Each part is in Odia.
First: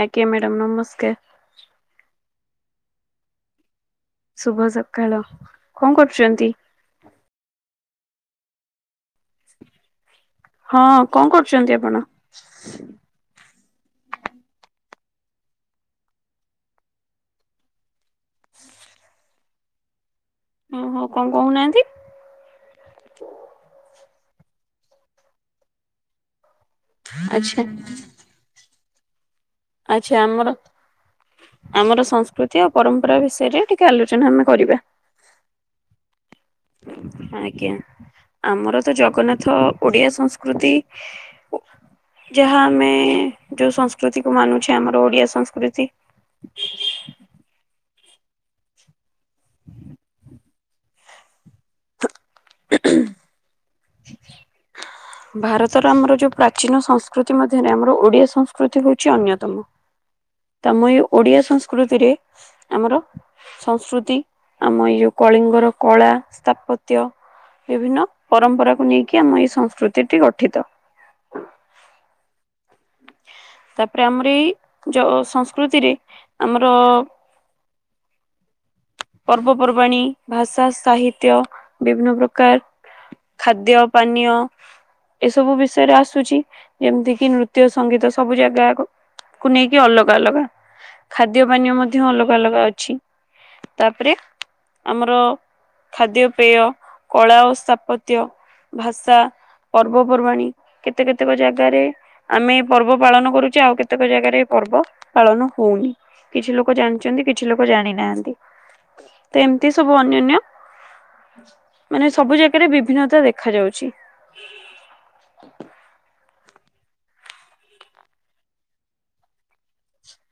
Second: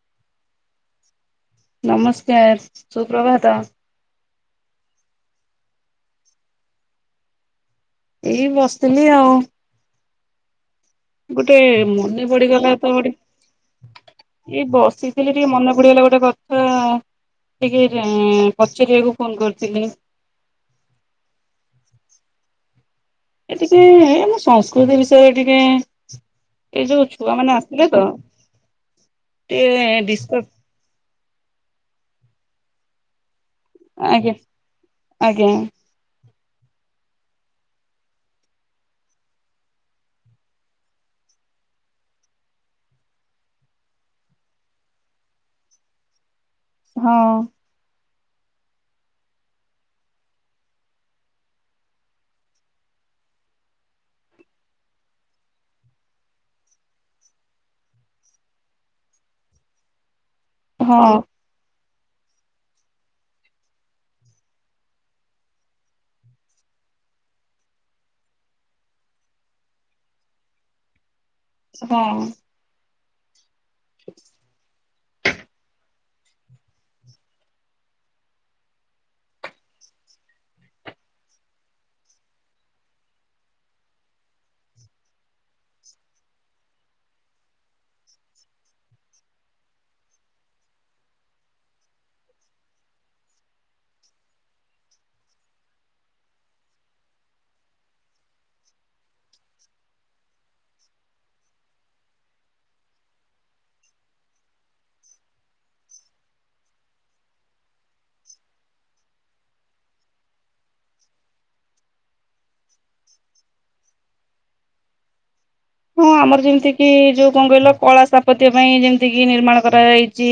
ଆଜ୍ଞା ମ୍ୟାଡ଼ାମ ନମସ୍କାର। ନମସ୍କାର ସୁପ୍ରଭାତ। ଶୁଭ ସକାଳ, କଣ କରୁଚନ୍ତି? ଏଇ ବସିଥିଲି ଆଉ। ହଁ। କଣ ଗୋଟେ କରୁଛନ୍ତି ଆପଣ? ମନେ ପଡିଗଲା ତ ଗୋଟେ ଏ ବସିଥିଲି ଟିକେ ମନେ ପଡିଗଲା ଗୋଟେ କଥା ଟିକେ କଁ, ଅଁ, ପଚାରିବାକୁ ଫୋନ୍ କରିଥିଲି। ଓ ହୋ କଣ କହୁନାହାନ୍ତି। ଏ ଟିକେ ଆମ ସଂସ୍କୃତି ବିଷୟରେ ଟିକେ ଏଇ ଯୋଉ ଛୁଆମାନେ ଆଚ୍ଛା। ଆସିଲେ ତ ଟିକେ ଆଚ୍ଛା ଡିସକସ ଆମର ଆମର ସଂସ୍କୃତି ଆଉ ପରମ୍ପରା ବିଷୟରେ ଟିକ କେ ଆଲୋଚନା ଆଜ୍ଞା ଆମେ କରିବା। ଆଜ୍ଞା। [inaudible] ଆଜ୍ଞା। ଆମର ତ ଜଗନ୍ନାଥ ଓଡିଆ ସଂସ୍କୃତି ଯାହା ଆମେ ଯୋଉ ସଂସ୍କୃତି କୁ ମାନୁଛେ ଆମର ଓଡିଆ ସଂସ୍କୃତି। ହଁ। ହଁ [unintelligible] ଭାରତର ଆମର ଯୋଉ ପ୍ରାଚୀନ ସଂସ୍କୃତି ମଧ୍ୟରେ ଆମର ଓଡିଆ ସଂସ୍କୃତି ହଉଛି ଅନ୍ୟତମ। [unintelligible] ତୋମ ଏ ଓଡିଆ ସଂସ୍କୃତିରେ ଆମର ସଂସ୍କୃତି ଆମ ଇଏ ଯୋଉ କଳିଙ୍ଗର କଳା ସ୍ଥାପତ୍ୟ ବିଭିନ୍ନ ପରମ୍ପରାକୁ ନେଇକି ଆମ ଏଇ ସଂସ୍କୃତିଟି ଗଠିତ। [unintelligible] ତାପରେ ଆମର ଏଇ ଯୋ- ସଂସ୍କୃତିରେ ଆମର ପର୍ବପର୍ବାଣୀ, ଭାଷା, ସାହିତ୍ୟ ବିଭିନ୍ନ ପ୍ରକାର ଖାଦ୍ୟ ପାନୀୟ ଏ ସବୁ ବିଷୟରେ ଆସୁଛି ଯେମିତି କିି ନୃତ୍ୟ ସଙ୍ଗୀତ ସବୁ ଜାଗାକୁ କୁ ନେଇକି ଅଲଗା ଅଲଗା ଖାଦ୍ୟ ପାନୀୟ ମଧ୍ୟ ଅଲଗା ଅଲଗା ଅଛି। ତାପରେ ଆମର ଖାଦ୍ୟପେୟ କଳା ଓ ସ୍ଥାପତ୍ୟ ଭାଷା ପର୍ବପର୍ବାଣୀ କେତେ କେତେକ ଜାଗାରେ ଆମେ ଏ ପର୍ବ ପାଳନ କରୁଚେ ଆଉ କେତେକ ଜାଗାରେ ଏ ପର୍ବ ପାଳନ ହଉନି। କିଛି ଲୋକ ଜାଣିଛନ୍ତି କିଛି ଲୋକ ଜାଣି ନାହାନ୍ତି। ତ ଏମତି ସବୁ ଅନ୍ୟନ୍ୟ ମାନେ ସବୁ ଜାଗାରେ ବିଭିନ୍ନତା ଦେଖା ଯାଉଛି। ହଁ ଆମର ଯେମିତି କିି ଯୋଉ କଣ କହିଲ କଳା ସାପତ୍ୟ ପାଇଁ ଯେମିତି କି ନିର୍ମାଣ କରାଯାଇଚି।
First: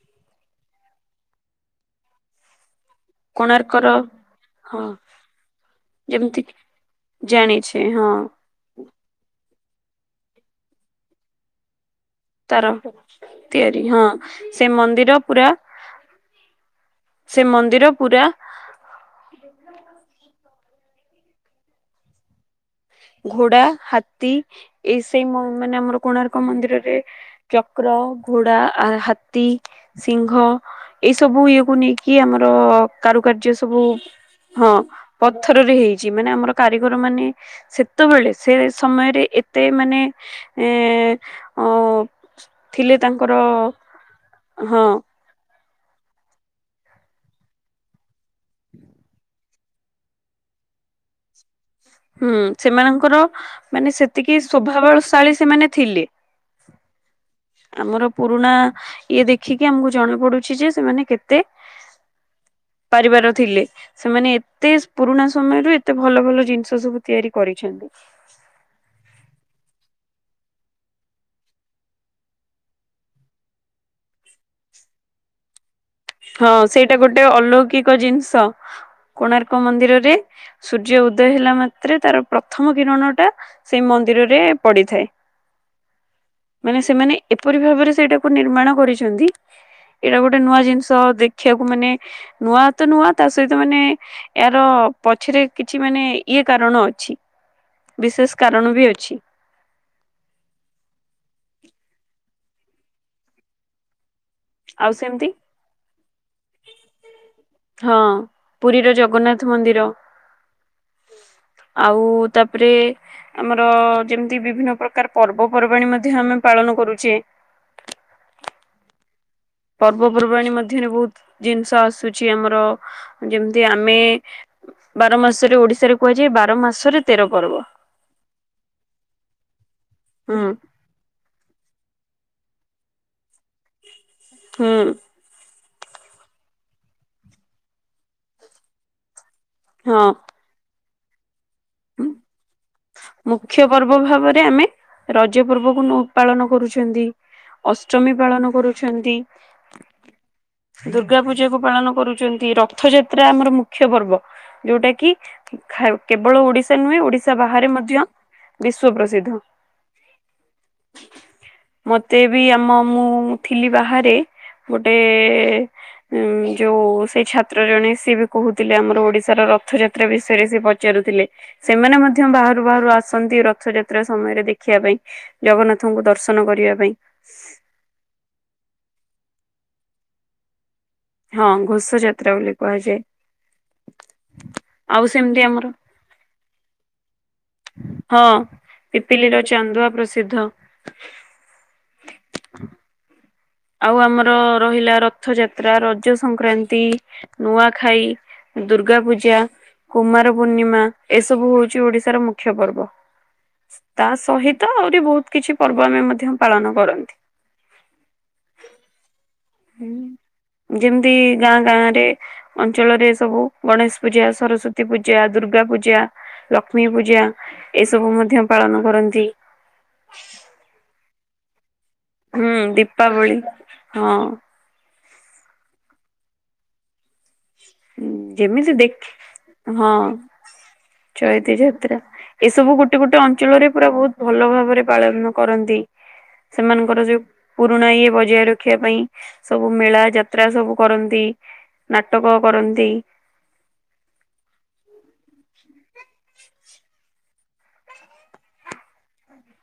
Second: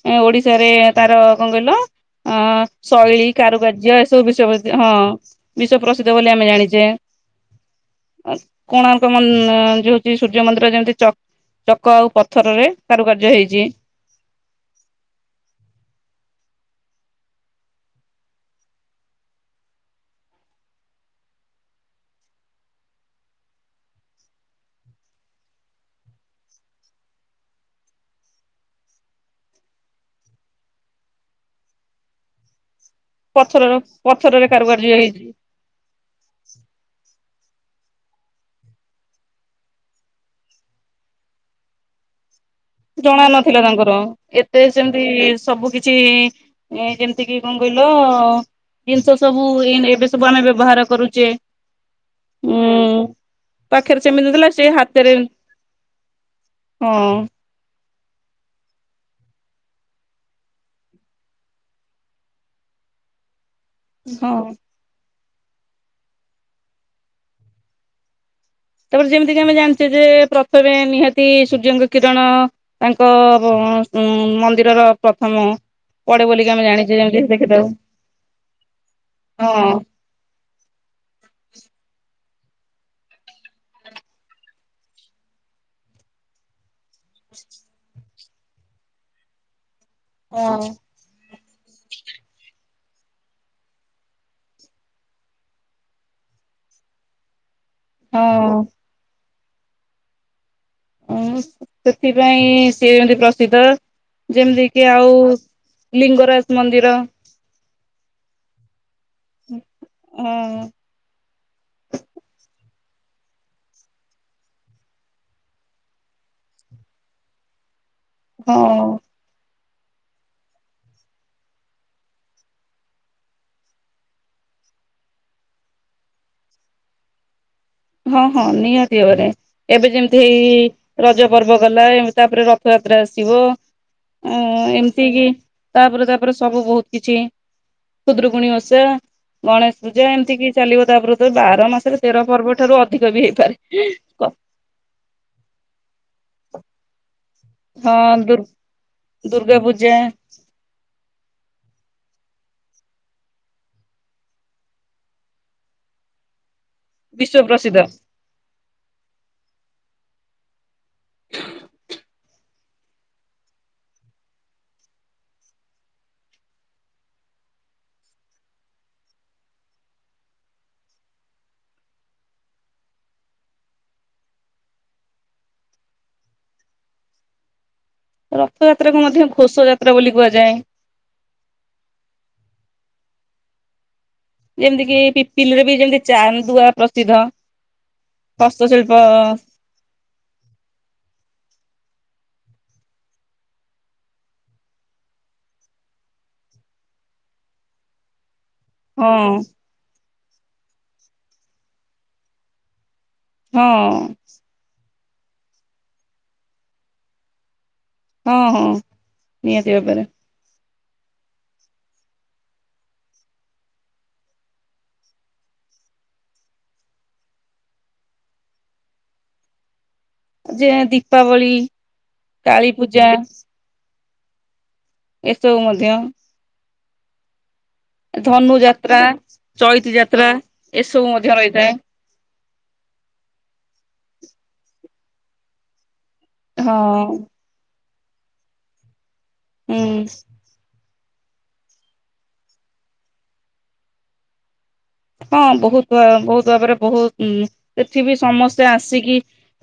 ସେ ଓଡିଶାରେ ତାର କଣ କହିଲ ଅଁ, ଶୈଳୀ କୋଣାର୍କର କାରୁକାର୍ଯ୍ୟ ଏସବୁ ବିଶ୍ବପସି ହଁ ବିଶ୍ଵ ପ୍ରସିଦ୍ଧ ବୋଲି ଆମେ ଜାଣିଚେ। ଜାଣିଛି ହଁ। କୋଣାର୍କ ମନ୍ ଯୋଉ ହଉଚି ସୂର୍ଯ୍ୟ ମନ୍ଦିର ଯେମିତି ଚକ୍ ଚକ ଆଉ ପ ତାର ପଥରରେ କାରୁକାର୍ଯ୍ୟ ହେଇଚି। ତିଆରି ହଁ ସେ ମନ୍ଦିର ପୁରା ସେ ମନ୍ଦିର ପୁରା [unintelligible] [inaudible] ଘୋଡା ହାତୀ ଏଇ ସେଇ ମୋ ମାନେ ଆମର କୋଣାର୍କ ମନ୍ଦିରରେ ଚକ୍ର ଘୋଡା ଆ ହାତୀ ସିଂଘ ଏଇ ସବୁ ଇଏ କୁ ନେଇକି ଆମର କାରୁକାର୍ଯ୍ୟ ପଥରର ସବୁ ପଥରରେ ହଁ କାରୁକାର୍ଯ୍ୟ ହେଇଛି। ପଥରରେ ହେଇଚି ମାନେ ଆମର କାରିଗର ମାନେ ସେତେବେଳେ ସେ ସମୟରେ ଏତେ ମାନେ ଏଁ ଅଁ ଜଣା ନଥିଲା ତାଙ୍କର ଏତେ ହଁ ସେମିତି ସବୁ କିଛି ଏଁ ଯେମିତି କି କଁ କହିଲ ଜିନିଷ ସବୁ ଏମ ଏବେ ସବୁ ଆମେ ବ୍ୟବହାର କରୁଚେ। ହୁଁ ସେମାନଙ୍କର ମାନେ ପାଖରେ ସେମିତି ସେତିକି ଥିଲା ସେ ହାତରେ ସ୍ୱଭାବଳଶାଳୀ ସେମାନେ ଥିଲେ। ହଁ। ଆମର ପୁରୁଣା ଇଏ ଦେଖିକି ଆମକୁ ଜଣା ପଡୁଛି ଯେ ସେମାନେ କେତେ ପାରିବାର ଥିଲେ। ସେମାନେ ହଁ ଏତେ ପୁରୁଣା ସମୟରୁ ଏତେ ଭଲ ଭଲ ଜିନିଷ ସବୁ ତିଆରି କରିଛନ୍ତି। ତାପରେ ଯେମିତି କି ଆମେ ଜାଣିଚେ ଯେ ପ୍ରଥମେ ନିହାତି ସୂର୍ଯ୍ୟଙ୍କ କିରଣ ତାଙ୍କ [inaudible] ମନ୍ଦିରର ପ୍ରଥମ ପଡେ ବୋଲିକି ହଁ ଆମେ ସେଇଟା ଜାଣିଛେ ଯେମିତି ଗୋଟେ ଦେଖିଥାଉ ଅଲୌକିକ ଜିନିଷ କୋଣାର୍କ ହଁ ମନ୍ଦିରରେ ସୂର୍ଯ୍ୟ ଉଦୟ ହେଲା ମାତ୍ରେ ତାର ପ୍ରଥମ କିରଣ ଟା ସେ ମନ୍ଦିରରେ ପଡିଥାଏ ମାନେ ସେମାନେ ଏପରି ଭାବରେ ସେଇଟାକୁ ନିର୍ମାଣ କରିଛନ୍ତି ଏଇଟା ଗୋଟେ ନୂଆ ଜିନିଷ ଦେଖିବାକୁ ମାନେ ନୂଆ ତ ନୂଆ ତା ସହିତ ମାନେ ଏହାର ପଛରେ କିଛି ମାନେ ଇଏ କାରଣ ଅଛି। ବିଶେଷ ହଁ କାରଣ ବି ଅଛି। ଉଁ ସେଥିପାଇଁ ସିଏ ଯେମତି ପ୍ରସିଦ୍ଧ। ଯେମିତି କି ଆଉ ଲିଙ୍ଗରାଜ ମନ୍ଦିର। ହଁ ପୁରୀର ଜଗନ୍ନାଥ ମନ୍ଦିର। ହଁ [inaudible] ଆଉ ତାପରେ ଆମର ଯେମତି ବିଭିନ୍ନ ପ୍ରକାର ପର୍ବପର୍ବାଣି ମଧ୍ୟ ଆମେ ପାଳନ କରୁଚେ। ହଁ। ପର୍ବପର୍ବାଣୀ ମଧ୍ୟରେ ବହୁତ୍ ଜିନଷ ଆସୁଚି ଆମର ଯେମତି ଆମେ ବାର ମାସରେ ଓଡିଶାରେ କୁହାଯାଏ ବାର ମାସରେ ତେର ପର୍ବ। ହଁ ହଁ ନିହାତି ଭାବରେ ଏବେ ଯେମତି ହୁଁ ହେଇ ରଜ ପର୍ବ ଗଲା ଏମ ତାପରେ ରଥଯାତ୍ରା ଆସିବ ଅଁ ହୁଁ ଏମତି କି ତାପରେ ତାପରେ ସବୁ ବହୁତ୍ କିଛି ଖୁଦୁରୁକୁଣୀ ଓଷା। ଗଣେଶ ହଁ ପୂଜା ଏମତି କି ଚାଲିବ ତାପରେ ତ ବାର ମାସରେ ତେର ପର୍ବ ଠାରୁ ଅ ମୁଖ୍ୟ ପର୍ବ ଭାବରେ ଆମେ ରଜ ପର୍ବକୁ ନୁ ପାଳନ କରୁଛନ୍ତି। ଅଷ୍ଟମୀ ହଁ ଦୁର୍ ପାଳନ କରୁଛନ୍ତି। ଦୁର୍ଗା ପୂଜା ଦୁର୍ଗା ପୂଜା କୁ ପାଳନ କରୁଚନ୍ତି ରଥ ଯାତ୍ରା ଆମର ମୁଖ୍ୟ ପର୍ବ ଯୋଉଟା କି ଖାଇବ୍ କେବଳ ଓଡିଶା ନୁହେଁ ଓଡିଶା ବିଶ୍ଵ ବାହାରେ ପ୍ରସିଦ୍ଧ ମଧ୍ୟ ବିଶ୍ଵ ପ୍ରସିଦ୍ଧ। [unintelligible] ମତେ ବି ଆମ ମୁଁ ଥିଲି ବାହାରେ, ଗୋଟେ ଉଁ ଯୋଉ ସେଇ ଛାତ୍ର ଜଣେ ସିଏ ବି କହୁଥିଲେ ଆମର ଓଡିଶାର ରଥଯାତ୍ରା ବିଷୟରେ ସେ ପ ପଚାରୁଥିଲେ, ସେମାନେ ମ ମଧ୍ୟ ବାହାରୁ-ବାହାରୁ ଆସନ୍ତି ରଥଯାତ୍ରା ସମୟରେ ଦେଖିଆ ପାଇଁ ଜଗନ୍ନାଥଙ୍କୁ ଦର୍ଶନ କରିବା ପାଇଁ। ରଥଯାତ୍ରାକୁ ମଧ୍ୟ ଘୋଷଯାତ୍ରା ବୋଲି କୁହାଯାଏ। ହଁ, ଘୋଷଯାତ୍ରା ବୋଲି କୁହାଯାଏ। ଯେମ୍ତିକି ଆଉ ସେମିତି ଆମର ପିପିଲିରେ ବି ଯେମ୍ତି ଚାନ୍ଦୁଆ ପ୍ରସିଦ୍ଧ। ହଁ, ହସ୍ତଶିଳ୍ପ ପିପିଲିର ଚାନ୍ଦୁଆ ପ୍ରସିଦ୍ଧ। ଆଉ ଆମର ରହିଲା ରଥଯାତ୍ରା, ରଜ ସଂକ୍ରାନ୍ତି, ନୂଆଖାଇ ଦୁର୍ଗା ହଁ ପୂଜା, କୁମାର ପୂର୍ଣ୍ଣିମା ଏସବୁ ହଉଚି ଓଡିଶାର ମୁଖ୍ୟ ପର୍ବ। ହଁ ତା ସହିତ ଆହୁରି ବହୁତ୍ କିଛି ପର୍ବ ଆମେ ମଧ୍ୟ ପାଳନ କରନ୍ତି। ହଁ-ହଁ ନିହାତି ଭାବେରେ। ଯେମ୍ତି ଗାଁ-ଗାଁ ରେ ଅଞ୍ଚଳରେ ସବୁ ଗଣେଶ ପୂଜା, ସରସ୍ଵତୀ ପୂଜା, ଦୁର୍ଗା ପୂଜା ଲକ୍ଷ୍ମୀ ପୂଜା ଏସବୁ ମଧ୍ୟ ପାଳନ କରନ୍ତି। ଯେ ଦୀପାବଳି ହୁଁ, କାଳୀ ପୂଜା ଦୀପାବଳି ହଁ। ଏସବୁ ମଧ୍ୟ। ଧନୁ ଯେମିତି ଯାତ୍ରା [unintelligible] ହଁ ଚଇତି ଯାତ୍ରା ଏସବୁ ମଧ୍ୟ ଚ‌ଇତି ରହିଥାଏ ଯାତ୍ରା। ଏସବୁ ଗୋଟେ-ଗୋଟେ ଅଞ୍ଚଳରେ ପୁରା ବହୁତ୍ ଭଲ ଭାବରେ ପାଳନ କରନ୍ତି। ସେମାନଙ୍କର ହଁ। ଯୋଉ ପୁରୁଣା ଇଏ ବଜାୟ ରଖିବା ପାଇଁ ସବୁ ମେଳା ହୁଁ ଯା ତ୍ରା ସବୁ କରନ୍ତି, ନାଟକ କରନ୍ତି। ହଁ, ବହୁତ୍ [unintelligible] ବହୁତ୍ ଭାବରେ ବହୁତ୍ ଉଁ ସେଠି ବି ସମସ୍ତେ ଆସିକି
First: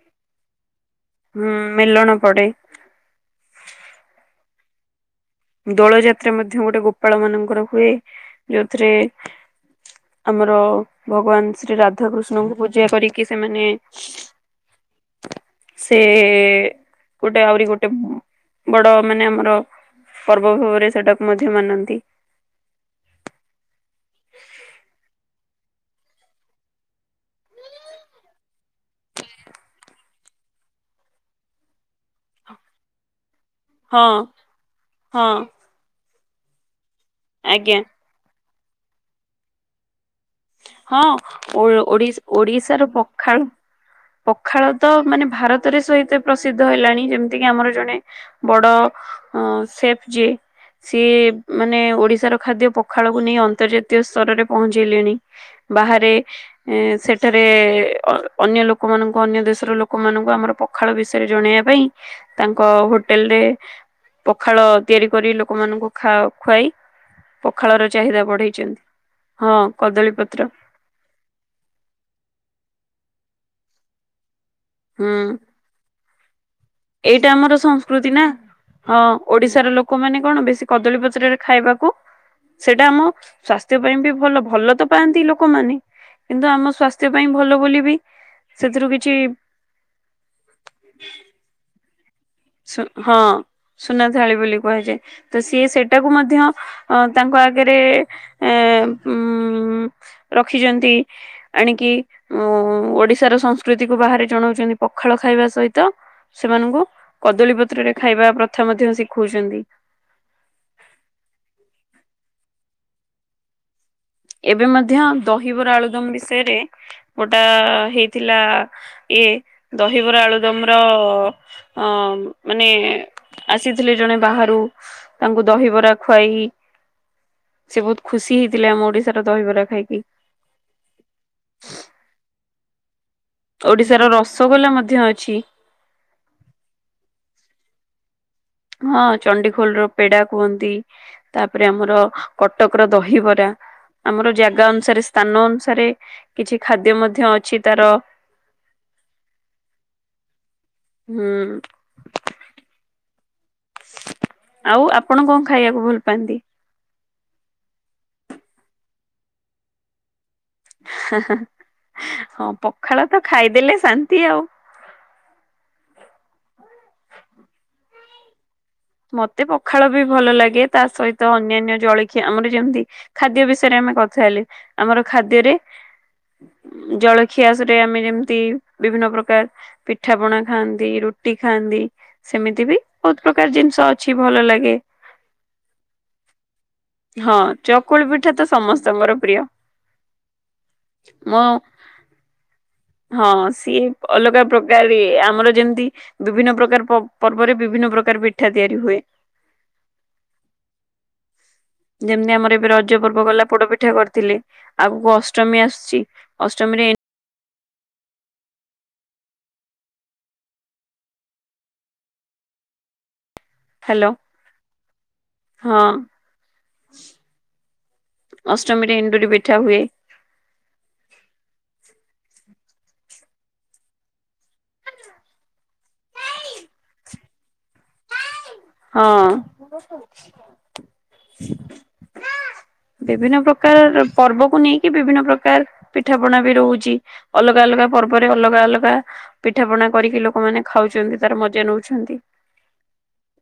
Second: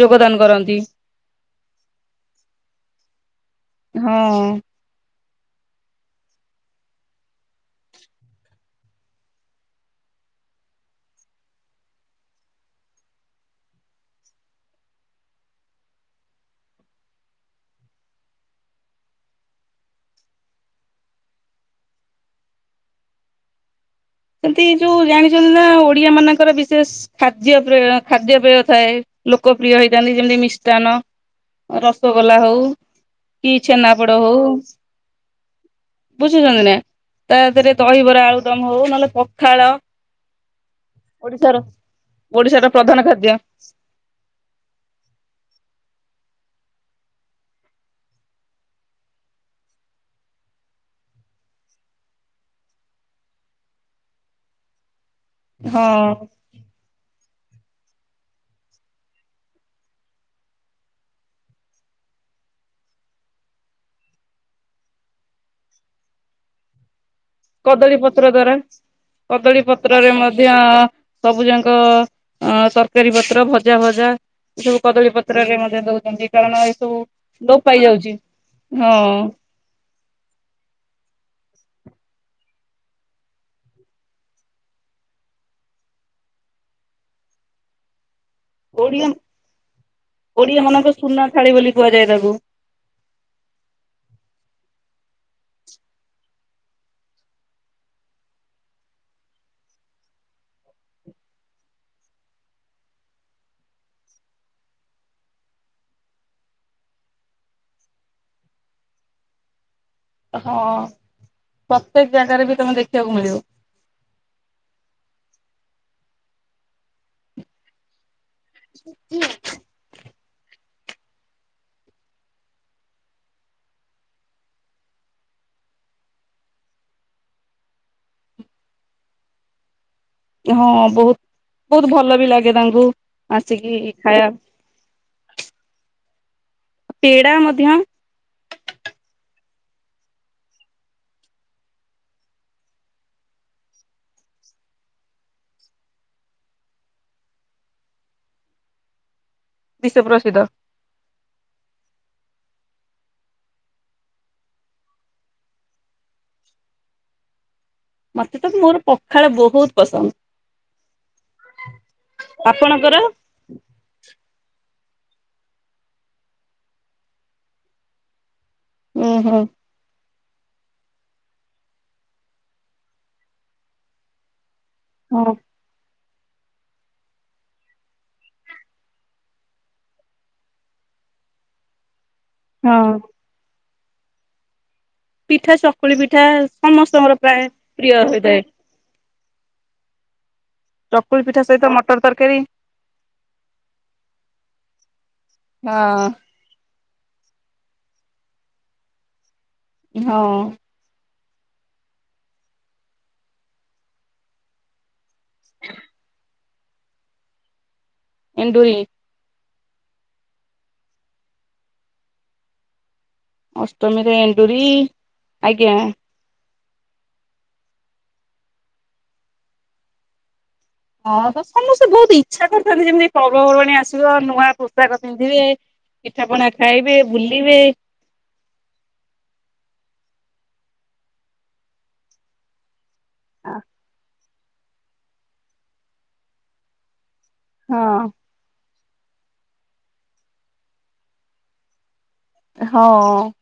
ଯୋଗଦାନ କରନ୍ତି। ହୁଁ, ମେଲଣ ପଡେ। ହଁ। ଦୋଳଯାତ୍ରା ମଧ୍ୟ ଗୋଟେ ଗୋପାଳ ମାନଙ୍କର ହୁଏ, ଯୋଉଥିରେ ଆମର ଭଗବାନ୍ ଶ୍ରୀ ରାଧାକୃଷ୍ଣଙ୍କୁ ପୂଜା କରିକି ସେମାନେ [unintelligible] ସେ ଗୋଟେ ଆହୁରି ଗୋଟେ ବଡ ମାନେ ଆମର ପର୍ବ ଭାବରେ ସେଟାକୁ ମଧ୍ୟ ମାନନ୍ତି। ସେମ୍ତି ଏଯୋଉ ଜାଣିଚନ୍ତି ନା ଓଡିଆ ମାନଙ୍କର ବିଶେଷ ଖାଦ୍ୟ ପ୍ରେୟ ଖାଦ୍ୟପେୟ ଥାଏ ଲୋକ ପ୍ରିୟ ହେଇଥାନ୍ତି, ଯେମ୍ତି ମିଷ୍ଟାନ ରସଗୋଲା ହଉ କି ହଁ ଛେନାପୋଡ ହଉ, ହଁ ବୁଝୁଚନ୍ତି ନା? ତାଦେରେ ଆଜ୍ଞା। ଦହିବରା ଆଳୁଦମ୍ ହଉ ନହେଲେ ପଖାଳ ହଁ, ଓଡିଶାର ଓ ଓଡି ଓଡିଶାର ଓଡ଼ିଶା ର ପ୍ରଧାନ ଖାଦ୍ୟ ପଖାଳ ପଖାଳ ତ ମାନେ ଭାରତରେ ସହିତେ ପ୍ରସିଦ୍ଧ ହେଲାଣି, ଯେମ୍ତି କିି ଆମର ଜଣେ ବଡ ଅଁ ସେଫ୍ ଯିଏ ସିଏ ମାନେ ଓଡିଶାର ଖାଦ୍ୟ ପଖାଳକୁ ନେଇ ଅନ୍ତର୍ଜାତୀୟ ସ୍ତରରେ ପହଞ୍ଚେଇଲେଣି। ହଁ ବାହାରେ ଏଁ ସେଠାରେ ଅନ୍ୟ ଲୋକମାନଙ୍କୁ ଅନ୍ୟ ଦେଶର ଲୋକମାନଙ୍କୁ ଆମର ପ ଖାଳ ବିଷୟରେ ଜଣେଇବା ପାଇଁ ତାଙ୍କ ହୋଟେଲ୍ ରେ ପଖାଳ ତିଆରି କରି ଲୋକମାନଙ୍କୁ ଖାଅ ଖୁଆଇ ପଖାଳର କଦଳୀ ଚାହିଦା ପତ୍ର ଦ୍ଵାରା ବଢେଇଛନ୍ତି ହଁ କଦଳୀ ପତ୍ ପତ୍ରରେ ପତ୍ର ମଧ୍ୟ ସବୁଜାଙ୍କ ଅ ତରକାରୀ ପତ୍ର ଭଜା ଭଜା ଏ ସବୁ କଦଳୀ ହୁଁ ପତ୍ରରେ ମଧ୍ୟ ଦଉଛନ୍ତି କାରଣ ଏ ସବୁ ଏଇଟା ଆମର ଲୋପ ପାଇ ଯାଉଛି ସଂସ୍କୃତି ନା ହଁ ଓଡିଶାର ଲୋକ ଲୋକମାନେ କଣ ବେଶୀ କଦଳୀ ପତ୍ରରେ ଖାଇବାକୁ ସେଇଟା ଆମ ସ୍ଵାସ୍ଥ୍ୟ ପାଇଁ ବି ଭଲ ଭଲ ତ ପାଆନ୍ତି ଲୋକମାନେ କିନ୍ତୁ ଆମ ସ୍ଵାସ୍ଥ୍ୟ ପାଇଁ ଭଲ ବୋଲି ବି ସେଥିରୁ ଓଡିଆ କିଛି ଓଡିଆ ମାନଙ୍କ ସୁନା ଥାଳି ବୋଲି କୁହାଯାଏ ତାକୁ। ହଁ। ସୁନା ଥାଳି ବୋଲି କୁହାଯାଏ ତ ସିଏ ସେଟାକୁ ମଧ୍ୟ ଅ ତାଙ୍କ ଆଗରେ ଏଁ ଉଁ ରଖିଛନ୍ତି ଆଣିକି ଉ ଓଡିଶାର ସଂସ୍କୃତିକୁୁ ବାହାରେ ଜଣଉଛନ୍ତି ପଖାଳ ଖାଇବା ସହିତ ସେମାନଙ୍କୁ କଦଳୀ ପତ୍ରରେ ଖାଇବା ପ୍ରଥା ମଧ୍ୟ ଶିଖଉଛନ୍ତି। ହଁ ପ୍ରତ୍ୟେକ ଜାଗାରେ ବି ତମେ ଦେଖିବାକୁ ମିଳିବ। ଏବେ ମଧ୍ୟ ଦହିବରା ଆଳୁଦମ ବିଷୟରେ ଗୋଟା ହେଇଥିଲା ଇଏ ଦହିବରା ଆଳୁଦମ ର ଅ ମାନେ ଆସିଥିଲେ ଜଣେ ବାହାରୁ ତାଙ୍କୁ ଦହିବରା ଖୁଆଇ ସେ ବହୁତ୍ ଖୁସି ହେଇଥିଲେ ଆମ ଓଡିଶାର ଦହିବରା ଖାଇକି। ହଁ ବହୁତ୍ ବହୁତ୍ ଭଲ ବି ଲାଗେ ତାଙ୍କୁ। ଆସିକି ଓଡ଼ିଶାର ଖାଇବା ରସଗୋଲା ମଧ୍ୟ ଅଛି। ପେଡା ମଧ୍ୟ ହଁ ଚଣ୍ଡିଖୋଲ ର ପେଡା କୁହନ୍ତି। ତାପରେ ଆମର କଟକର ଦହିବରା ଆମର ଜାଗା ଅନୁସାରେ ସ୍ଥାନ ଅନୁସାରେ କିଛି ଖାଦ୍ୟ ମଧ୍ୟ ଅଛି ତାର ବିଶ୍ୱ ପ୍ରସିଦ୍ଧ। ହୁଁ। ଆଉ ଆପଣ କଣ ଖାଇବାକୁ ଭଲ ପାଆନ୍ତି। ମତେ ତ ମୋର ପଖାଳ ବହୁତ୍ ପସନ୍ଦ। ହଁ ଆପଣଙ୍କର ପଖାଳ ତ ଖାଇଦେଲେ ଶାନ୍ତି ଆଉ। ଓହୋ ମତେ ପଖାଳ ବି ଭଲ ଲାଗେ ତା ସହିତ ଅନ୍ୟାନ୍ୟ ଜଳଖିଆ ଆମର ଯେମତି ଖାଦ୍ୟ ବିଷୟରେ ଆମେ କଥା ହେଲେ ଆମର ହଁ ଖାଦ୍ୟରେ ଜଳଖିଆ ସେଟେ ଆମେ ଯେମିତି ବିଭିନ୍ନ ପ୍ରକାର ପିଠା ପଣା ଖାନ୍ତି ରୁଟି ଖାଆନ୍ତି। ସେମିତି ବି ହଁ ବହୁତ୍ ପ୍ରକାର ଜିନିଷ ଅଛି ଭଲ ଲାଗେ। ପିଠା ଚକୁଳି ପିଠା ସମସ୍ତଙ୍କର ହଁ ପ୍ରାୟ ପ୍ରିୟ ଚକୁଳି ପିଠା ତ ହୋଇଥାଏ। ସମସ୍ତଙ୍କର ପ୍ରିୟ ଚକୁଳି ମୋ ପିଠା ସହିତ ମଟର ତରକାରୀ। ହଁ ସିଏ ଅଲଗା ପ୍ରକାର ଇଏ ଆମର ଯେମିତି ହଁ ବିଭିନ୍ନ ପ୍ରକାର ପ ପର୍ବରେ ବିଭିନ୍ନ ପ୍ରକାର ପିଠା ତିଆରି ହୁଏ। ହଁ। ଯେମିତି ଆମର ଏବେ ରଜ ପର୍ବ ଗଲା ପୋଡପିଠା କରିଥିଲେ। ଆଗକୁ ଅଷ୍ଟମୀ ଆସୁଛି ଅଷ୍ଟମୀରେ ଏଣ୍ଡୁରି। ହ୍ୟାଲୋ ଅଷ୍ଟମୀରେ ଏଣ୍ଡୁରି ଆଜ୍ଞା। ହଁ ଅଷ୍ଟମୀରେ ଏଣ୍ଡୁରି ପିଠା ହୁଏ। ହଁ ତ ସମସ୍ତେ ବହୁତ ଇଚ୍ଛା କରିଥାନ୍ତି ଯେମିତି ପର୍ବପର୍ବାଣୀ ଆସିବ ନୂଆ ପୋସାକ ପିନ୍ଧିବେ। ପିଠା ପଣା ଖାଇବେ ବୁଲିବେ। ହଁ। ବିଭିନ୍ନ ପ୍ରକାର ପର୍ବକୁ ନେଇକି ବିଭିନ୍ନ ପ୍ରକାର ପିଠାପଣା ବି ରହୁଛି ଅଲଗା ହଁ ଅଲଗା ପର୍ବରେ ଅଲଗା ଅଲଗା ପିଠା ପଣା କରିକି ଲୋକମାନେ ଖାଉଛନ୍ତି ତାର ମଜା ନଉଛନ୍ତି। ହଁ।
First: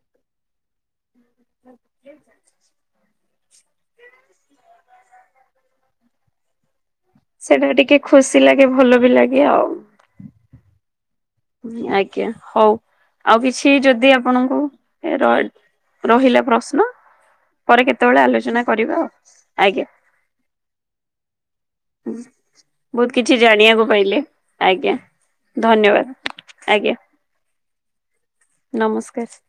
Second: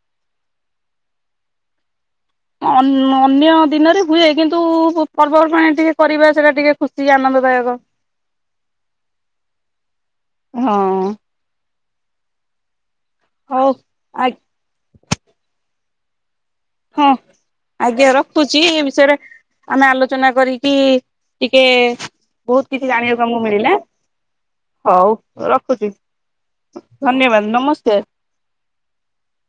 ଅ ଅନ୍ୟ ଦିନରେ ହୁଏ କିନ୍ତୁ ପର୍ବପର୍ବାଣିରେ ଟିକେ କରିବା ସେଟା ଟିକେ ଖୁସି ଆନନ୍ଦ ସେଇଟା ବି ଟିକେ ଖୁସି ଲାଗେ ଭଲ ବି ଲାଗେ ଆଉ। ହଁ। ଆଜ୍ଞା। ହଉ ଆଉ ହଉ କିଛି ଯଦି ଆ ଆପଣଙ୍କୁ ର ରହିଲା ପ୍ରଶ ହଁ ଆଜ୍ଞା ରଖୁଛି ଏ କରିବା ଆଉ ବିଷୟରେ ଆମେ ଆଜ୍ଞା। ଆଲୋଚ ଆଲୋଚନା କରିକି ଟିକେ ବହୁତ କିଛି ଜାଣିବାକୁ ଆମକୁ ମିଳିଲା। ଜାଣିବାକୁ ପାଇଲେ ଆଜ୍ଞା ହଉ ରଖୁଛି? ଧନ୍ୟବାଦ ଆଜ୍ଞା ଧନ୍ୟବାଦ ନମସ୍ତେ। ନମସ୍କାର ସାର।